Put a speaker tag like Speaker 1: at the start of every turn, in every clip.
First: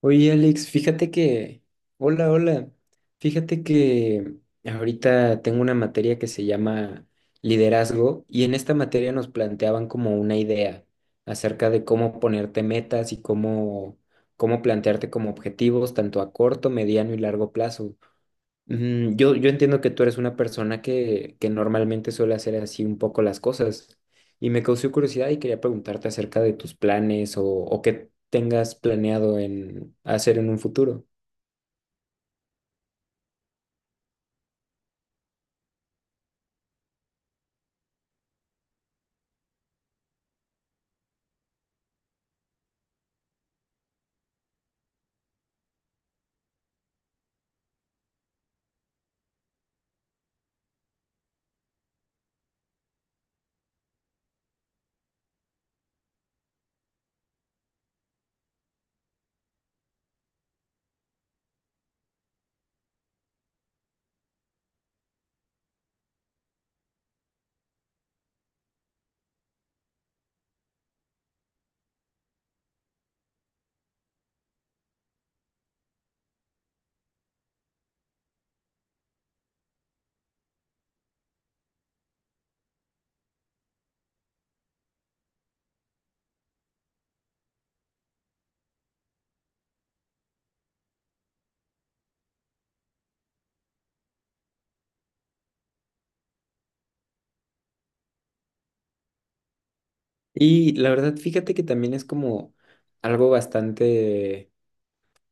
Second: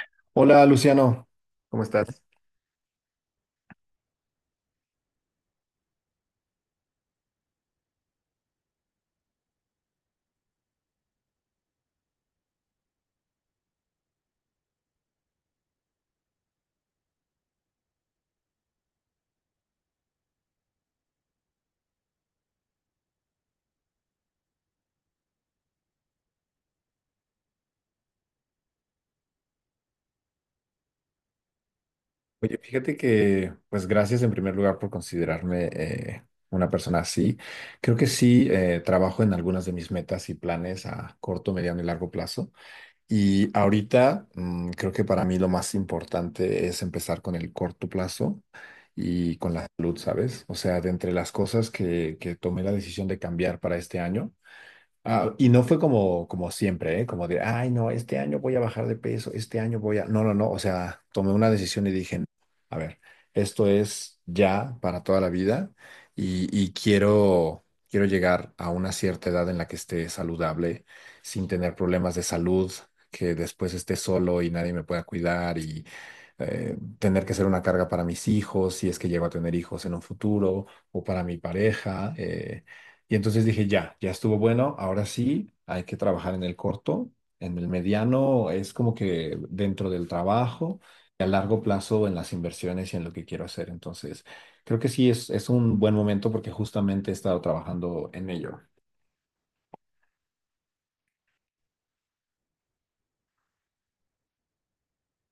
Speaker 1: Oye,
Speaker 2: Hola
Speaker 1: Alex, fíjate
Speaker 2: Luciano,
Speaker 1: que,
Speaker 2: ¿cómo estás?
Speaker 1: hola, hola, fíjate que ahorita tengo una materia que se llama liderazgo y en esta materia nos planteaban como una idea acerca de cómo ponerte metas y cómo plantearte como objetivos tanto a corto, mediano y largo plazo. Yo entiendo que tú eres una persona que normalmente suele hacer así un poco las cosas y me causó curiosidad y quería preguntarte acerca de tus planes o qué tengas planeado en hacer en un futuro.
Speaker 2: Oye, fíjate que, pues gracias en primer lugar por considerarme una persona así. Creo que sí, trabajo en algunas de mis metas y planes a corto, mediano y largo plazo. Y ahorita creo que para mí lo más importante es empezar con el corto plazo y con la salud, ¿sabes? O sea, de entre las cosas que tomé la decisión de cambiar para este año. Ah, y no fue como siempre, ¿eh? Como de, ay, no, este año voy a bajar de peso, No, no, no, o sea, tomé una decisión y dije, a ver, esto es ya para toda la vida y quiero llegar a una cierta edad en la que esté saludable, sin tener problemas de salud, que después esté solo y nadie me pueda cuidar y tener que ser una carga para mis hijos, si es que llego a tener hijos en un futuro, o para mi pareja. Y entonces dije, ya, ya estuvo bueno, ahora sí, hay que trabajar en el corto, en el mediano, es como que dentro del trabajo y a largo plazo en las inversiones y en lo que quiero hacer. Entonces, creo que sí es un buen momento porque justamente he estado trabajando en ello.
Speaker 1: Y la verdad, fíjate que también es como algo bastante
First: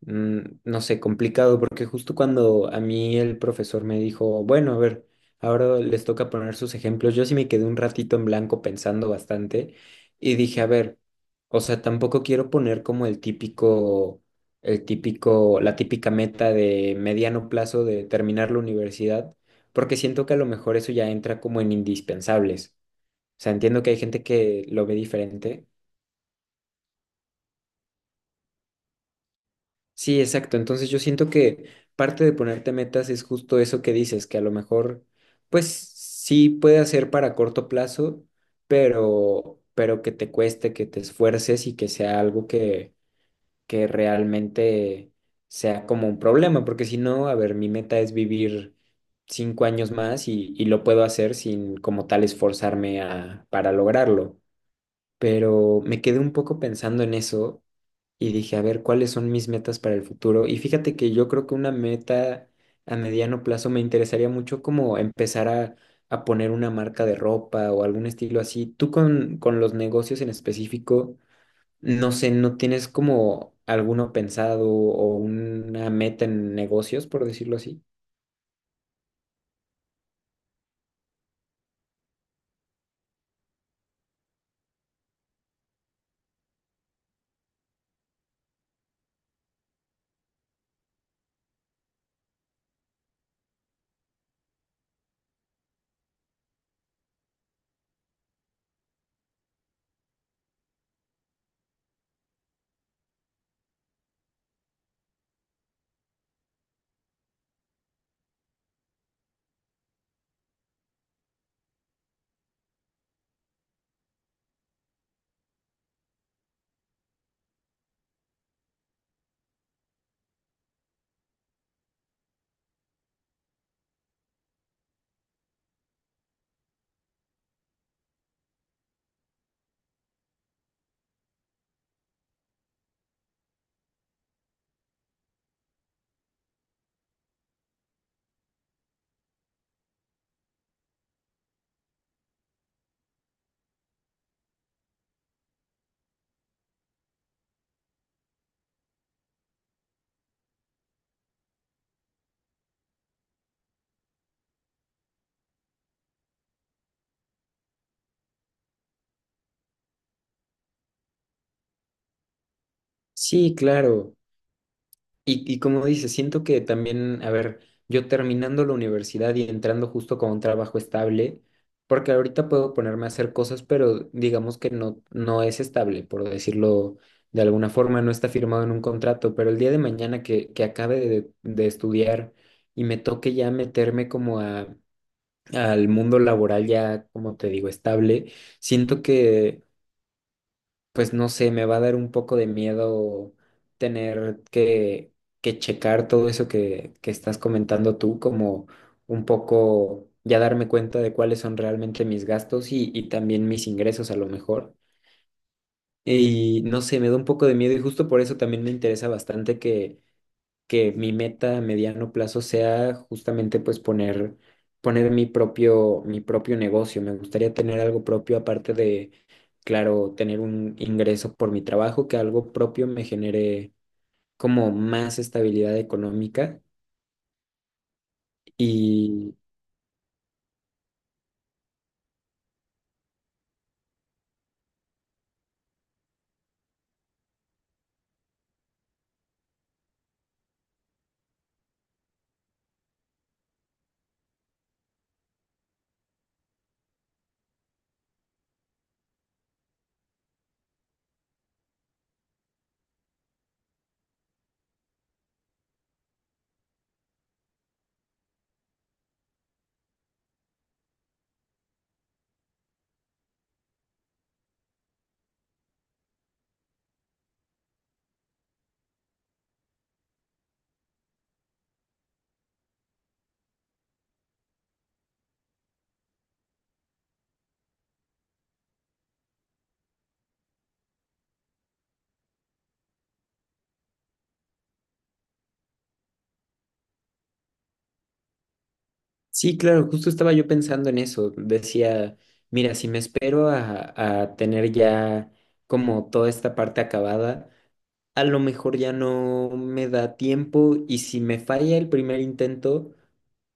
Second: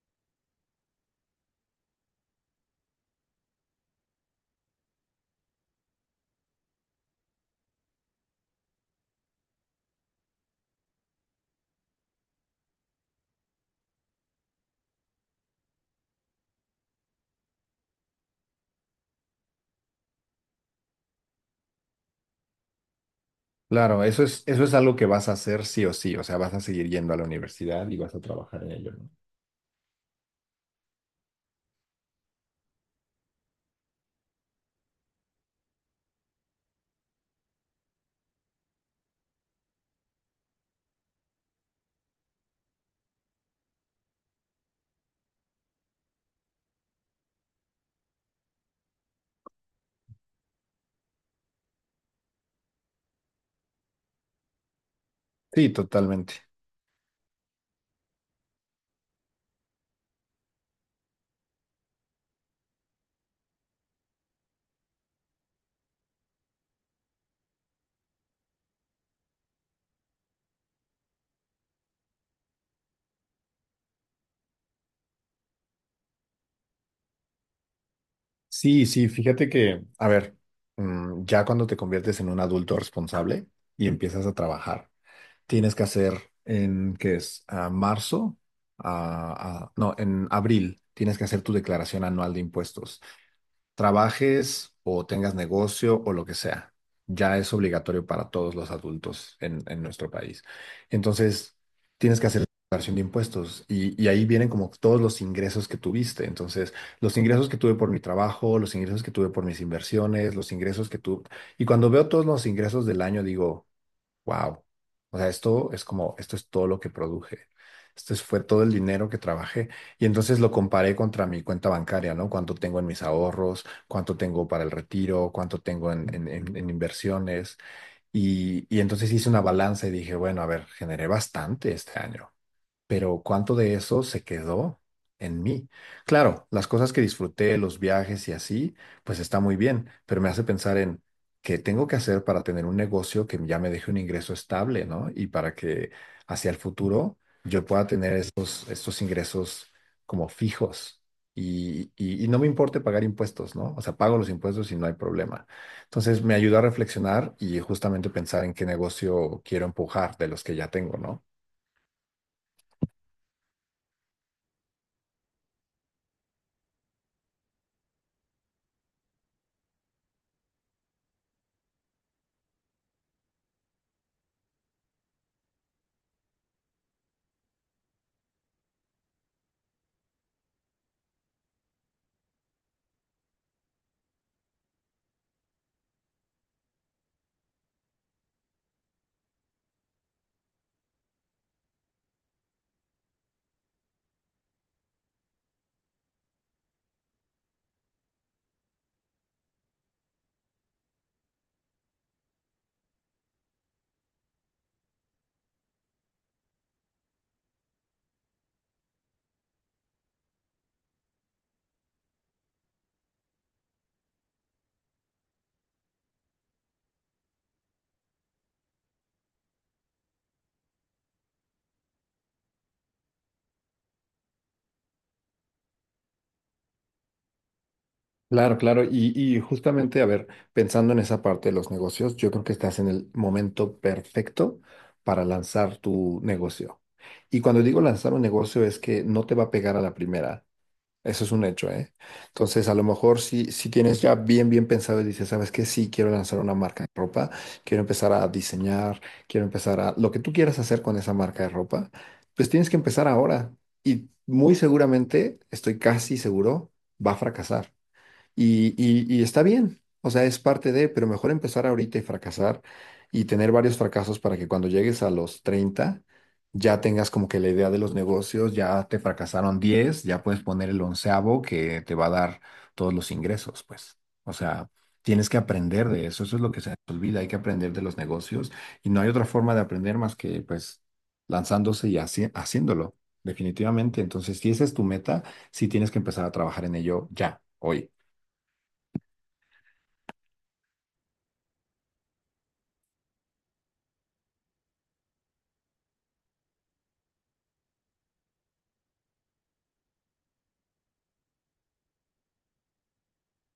Speaker 1: no sé, complicado, porque justo cuando a mí el profesor me dijo, bueno, a ver, ahora les toca poner sus ejemplos, yo sí me quedé un ratito en blanco pensando bastante y dije, a ver, o sea, tampoco quiero poner como el típico, la típica meta de mediano plazo de terminar la universidad, porque siento que a lo mejor eso ya entra como en indispensables. O sea, entiendo que hay
Speaker 2: Claro, eso
Speaker 1: gente
Speaker 2: es, eso
Speaker 1: que
Speaker 2: es
Speaker 1: lo
Speaker 2: algo
Speaker 1: ve
Speaker 2: que vas a hacer
Speaker 1: diferente.
Speaker 2: sí o sí, o sea, vas a seguir yendo a la universidad y vas a trabajar en ello, ¿no?
Speaker 1: Sí, exacto. Entonces yo siento que parte de ponerte metas es justo eso que dices, que a lo mejor, pues sí puede ser para corto plazo, pero que te cueste, que te esfuerces y que sea algo que realmente sea como un problema, porque si no, a ver, mi meta es vivir 5 años más y lo puedo hacer sin como tal esforzarme a, para lograrlo,
Speaker 2: Sí,
Speaker 1: pero me quedé un
Speaker 2: totalmente.
Speaker 1: poco pensando en eso y dije, a ver, ¿cuáles son mis metas para el futuro? Y fíjate que yo creo que una meta a mediano plazo me interesaría mucho como empezar a poner una marca de ropa o algún estilo así. Tú con los negocios en específico, no sé, ¿no tienes como alguno pensado o una meta en negocios, por decirlo así?
Speaker 2: Sí, sí, fíjate que, a ver, ya cuando te conviertes en un adulto responsable y empiezas a trabajar. Tienes que hacer en, ¿qué es? A marzo, no, en abril tienes que hacer tu declaración anual de impuestos. Trabajes o tengas negocio o lo que sea. Ya es obligatorio para todos los adultos en nuestro país. Entonces, tienes que hacer tu declaración de impuestos y ahí vienen como todos los ingresos que tuviste. Entonces, los ingresos que tuve por mi trabajo, los ingresos que tuve por mis inversiones, los ingresos que tuve. Y cuando veo todos los ingresos del año, digo. Wow. O sea, esto es como, esto es todo lo que produje. Fue todo el dinero que trabajé. Y entonces lo comparé contra mi cuenta bancaria, ¿no? Cuánto tengo en mis ahorros, cuánto tengo para el retiro, cuánto tengo en inversiones. Y entonces hice una balanza y dije, bueno, a ver, generé bastante este año pero ¿cuánto de eso se quedó en mí? Claro, las cosas que disfruté, los viajes y así, pues está muy bien, pero me hace pensar en qué tengo que hacer para tener un negocio que ya me deje un ingreso estable, ¿no? Y para que hacia el futuro yo pueda tener estos ingresos como fijos. Y no me importe pagar impuestos, ¿no? O sea, pago los impuestos y no hay problema. Entonces me ayudó a reflexionar y justamente pensar en qué negocio quiero empujar de los que ya tengo, ¿no?
Speaker 1: Sí, claro. Y como dices, siento que también, a ver, yo terminando la universidad y entrando justo con un trabajo estable, porque ahorita puedo ponerme a hacer cosas, pero digamos que no es estable, por decirlo de alguna forma, no está firmado en un contrato, pero el día de mañana que acabe de estudiar y me toque ya meterme como a, al mundo laboral ya, como te digo, estable, siento que pues no sé, me va a dar un poco de miedo tener que checar todo eso que estás comentando tú, como un poco ya darme cuenta de cuáles son realmente mis gastos y también mis ingresos a lo mejor. Y no sé, me da un poco de miedo y justo por eso también me interesa bastante que mi meta a mediano plazo sea justamente pues poner, poner mi propio negocio. Me gustaría tener algo propio aparte de, claro, tener un ingreso por mi trabajo, que algo propio me genere como más estabilidad económica.
Speaker 2: Claro, claro. Y,
Speaker 1: Y
Speaker 2: y justamente, a ver, pensando en esa parte de los negocios, yo creo que estás en el momento perfecto para lanzar tu negocio. Y cuando digo lanzar un negocio es que no te va a pegar a la primera. Eso es un hecho, ¿eh? Entonces, a lo mejor si tienes ya bien, bien pensado y dices, ¿sabes qué? Sí, quiero lanzar una marca de ropa, quiero empezar a diseñar, Lo que tú quieras hacer con esa marca de ropa, pues tienes que empezar ahora. Y muy seguramente, estoy casi seguro, va a fracasar. Y está bien, o sea, es parte de, pero mejor empezar ahorita y fracasar y tener varios fracasos para que cuando llegues a los 30 ya tengas como que la idea de los negocios, ya te fracasaron 10, ya puedes poner el 11.º que te va a dar todos los ingresos, pues. O sea, tienes que aprender de eso, eso es lo que se nos olvida, hay que aprender de los negocios y no hay otra forma de aprender más que pues lanzándose y haciéndolo, definitivamente. Entonces, si esa es tu meta, sí tienes que empezar a trabajar en ello ya, hoy.
Speaker 1: sí, claro, justo estaba yo pensando en eso. Decía, mira, si me espero a tener ya como toda esta parte acabada a lo mejor ya no me da tiempo y si me falla el primer intento,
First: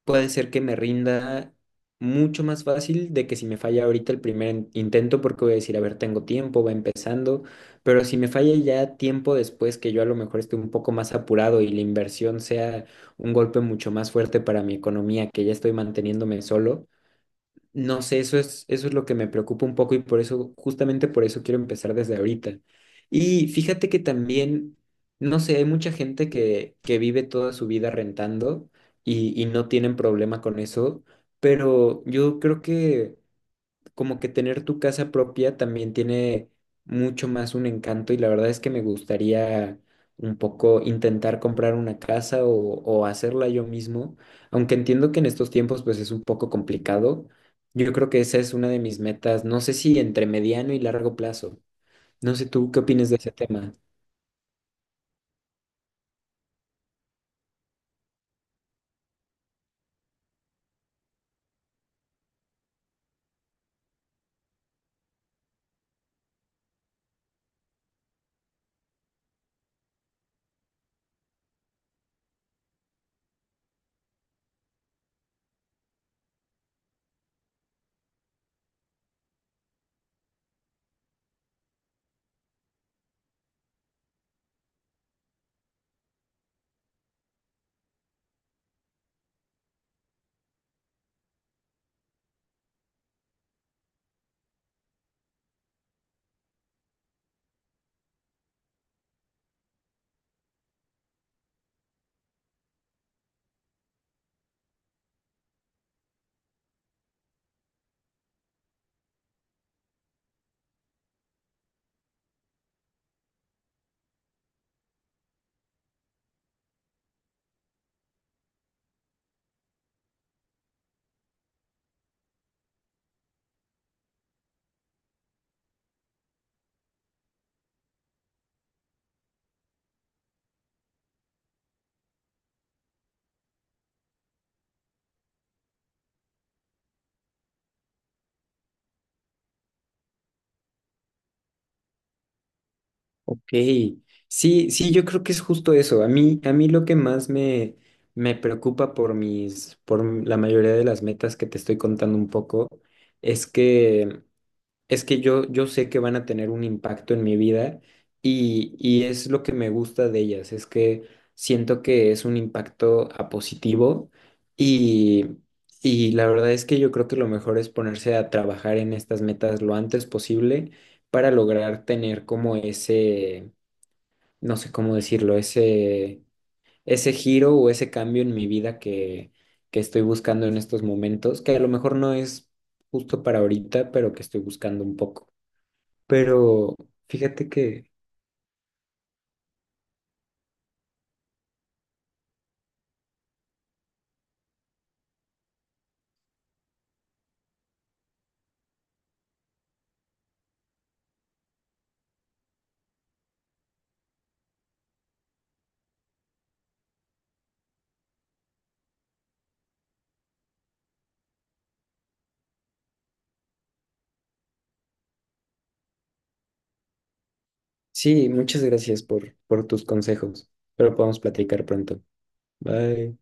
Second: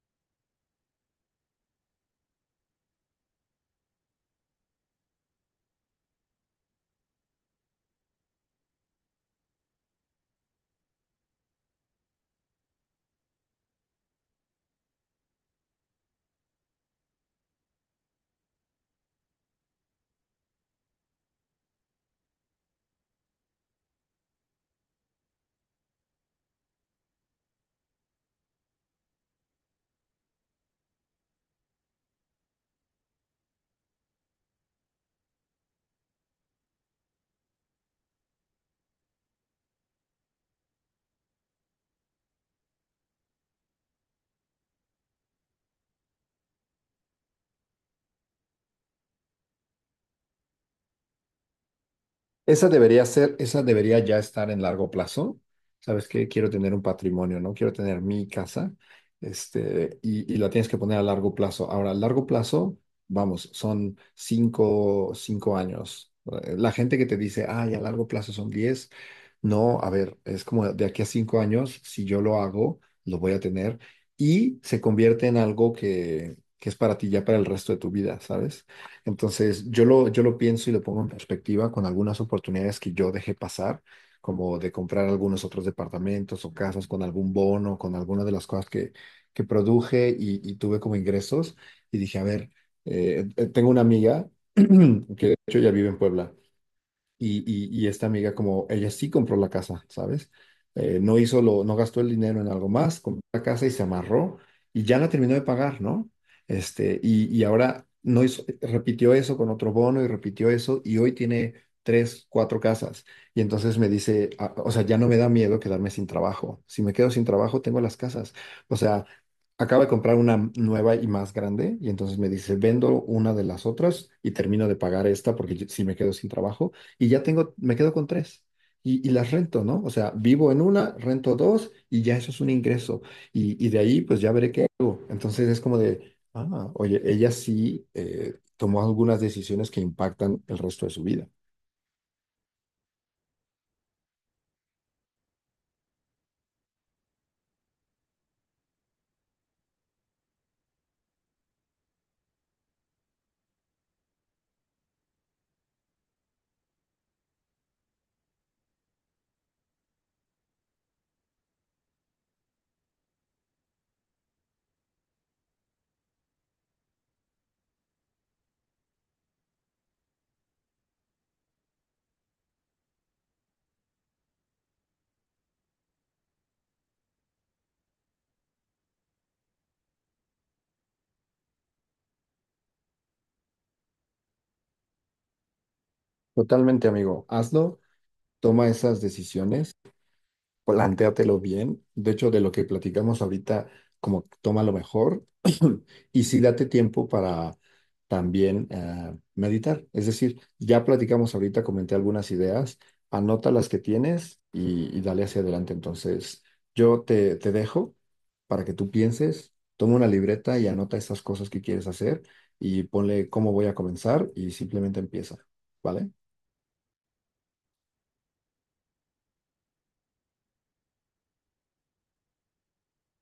Speaker 1: puede ser que me rinda mucho más fácil de que si me falla ahorita el primer intento, porque voy a decir, a ver, tengo tiempo, va empezando, pero si me falla ya tiempo después, que yo a lo mejor esté un poco más apurado y la inversión sea un golpe mucho más fuerte para mi economía, que ya estoy manteniéndome solo. No sé, eso es lo que me preocupa un poco y por eso, justamente por eso quiero empezar desde ahorita. Y fíjate que también, no sé, hay mucha gente que vive toda su vida rentando y no tienen problema con eso, pero yo creo que como que tener tu casa propia también tiene mucho más un encanto y la verdad es que me gustaría un poco intentar comprar una casa o hacerla yo mismo, aunque entiendo que en estos tiempos pues es un poco complicado. Yo creo que esa es una de mis metas, no sé si entre mediano y largo plazo. No sé
Speaker 2: Esa
Speaker 1: tú qué
Speaker 2: debería
Speaker 1: opinas de ese
Speaker 2: ser, esa
Speaker 1: tema.
Speaker 2: debería ya estar en largo plazo. ¿Sabes qué? Quiero tener un patrimonio, ¿no? Quiero tener mi casa, y la tienes que poner a largo plazo. Ahora, a largo plazo, vamos, son 5, 5 años. La gente que te dice, ay, a largo plazo son 10, no, a ver, es como de aquí a 5 años, si yo lo hago, lo voy a tener y se convierte en algo que es para ti ya para el resto de tu vida, ¿sabes? Entonces, yo lo pienso y lo pongo en perspectiva con algunas oportunidades que yo dejé pasar, como de comprar algunos otros departamentos o casas con algún bono, con alguna de las cosas que produje y tuve como ingresos. Y dije, a ver, tengo una amiga que de hecho ya vive en Puebla y esta amiga, como ella sí compró la casa, ¿sabes? No gastó el dinero en algo más, compró la casa y se amarró y ya la terminó de pagar, ¿no? Y ahora no hizo, repitió eso con otro bono y repitió eso y hoy tiene tres, cuatro casas. Y entonces me dice, ah, o sea, ya no me da miedo quedarme sin trabajo. Si me quedo sin trabajo, tengo las casas. O sea, acaba de comprar una nueva y más grande y entonces me dice, vendo una de las otras y termino de pagar esta porque si me quedo sin trabajo y ya tengo, me quedo con tres. Y las rento, ¿no? O sea, vivo en una, rento dos y ya eso es un ingreso. Y de ahí pues ya veré qué hago. Entonces es como de, ah, oye, ella sí tomó algunas decisiones que impactan el resto de su vida.
Speaker 1: Ok, sí, sí, yo creo que es justo eso. A mí lo que más me, me preocupa por mis, por m- la mayoría de las metas que te estoy contando un poco, es que, es que yo sé que van a tener un impacto en mi vida y es lo que me gusta de ellas, es que siento que es un impacto a positivo y, y la verdad es que yo creo que lo mejor es ponerse a trabajar en estas metas lo antes posible para lograr tener como ese, no sé cómo decirlo, ese giro o ese cambio en mi vida que estoy buscando en estos momentos, que a lo mejor no es justo para ahorita, pero que estoy buscando un poco. Pero
Speaker 2: Totalmente, amigo.
Speaker 1: fíjate
Speaker 2: Hazlo,
Speaker 1: que
Speaker 2: toma esas decisiones. Plantéatelo bien. De hecho, de lo que platicamos ahorita, como toma lo mejor y sí date tiempo para también meditar. Es decir, ya platicamos ahorita, comenté algunas ideas, anota las que tienes y dale hacia adelante. Entonces, yo te dejo para que tú pienses, toma una libreta y anota estas cosas que quieres hacer y ponle cómo voy a comenzar y simplemente empieza, ¿vale?
Speaker 1: sí, muchas gracias por tus consejos, pero podemos platicar pronto. Bye.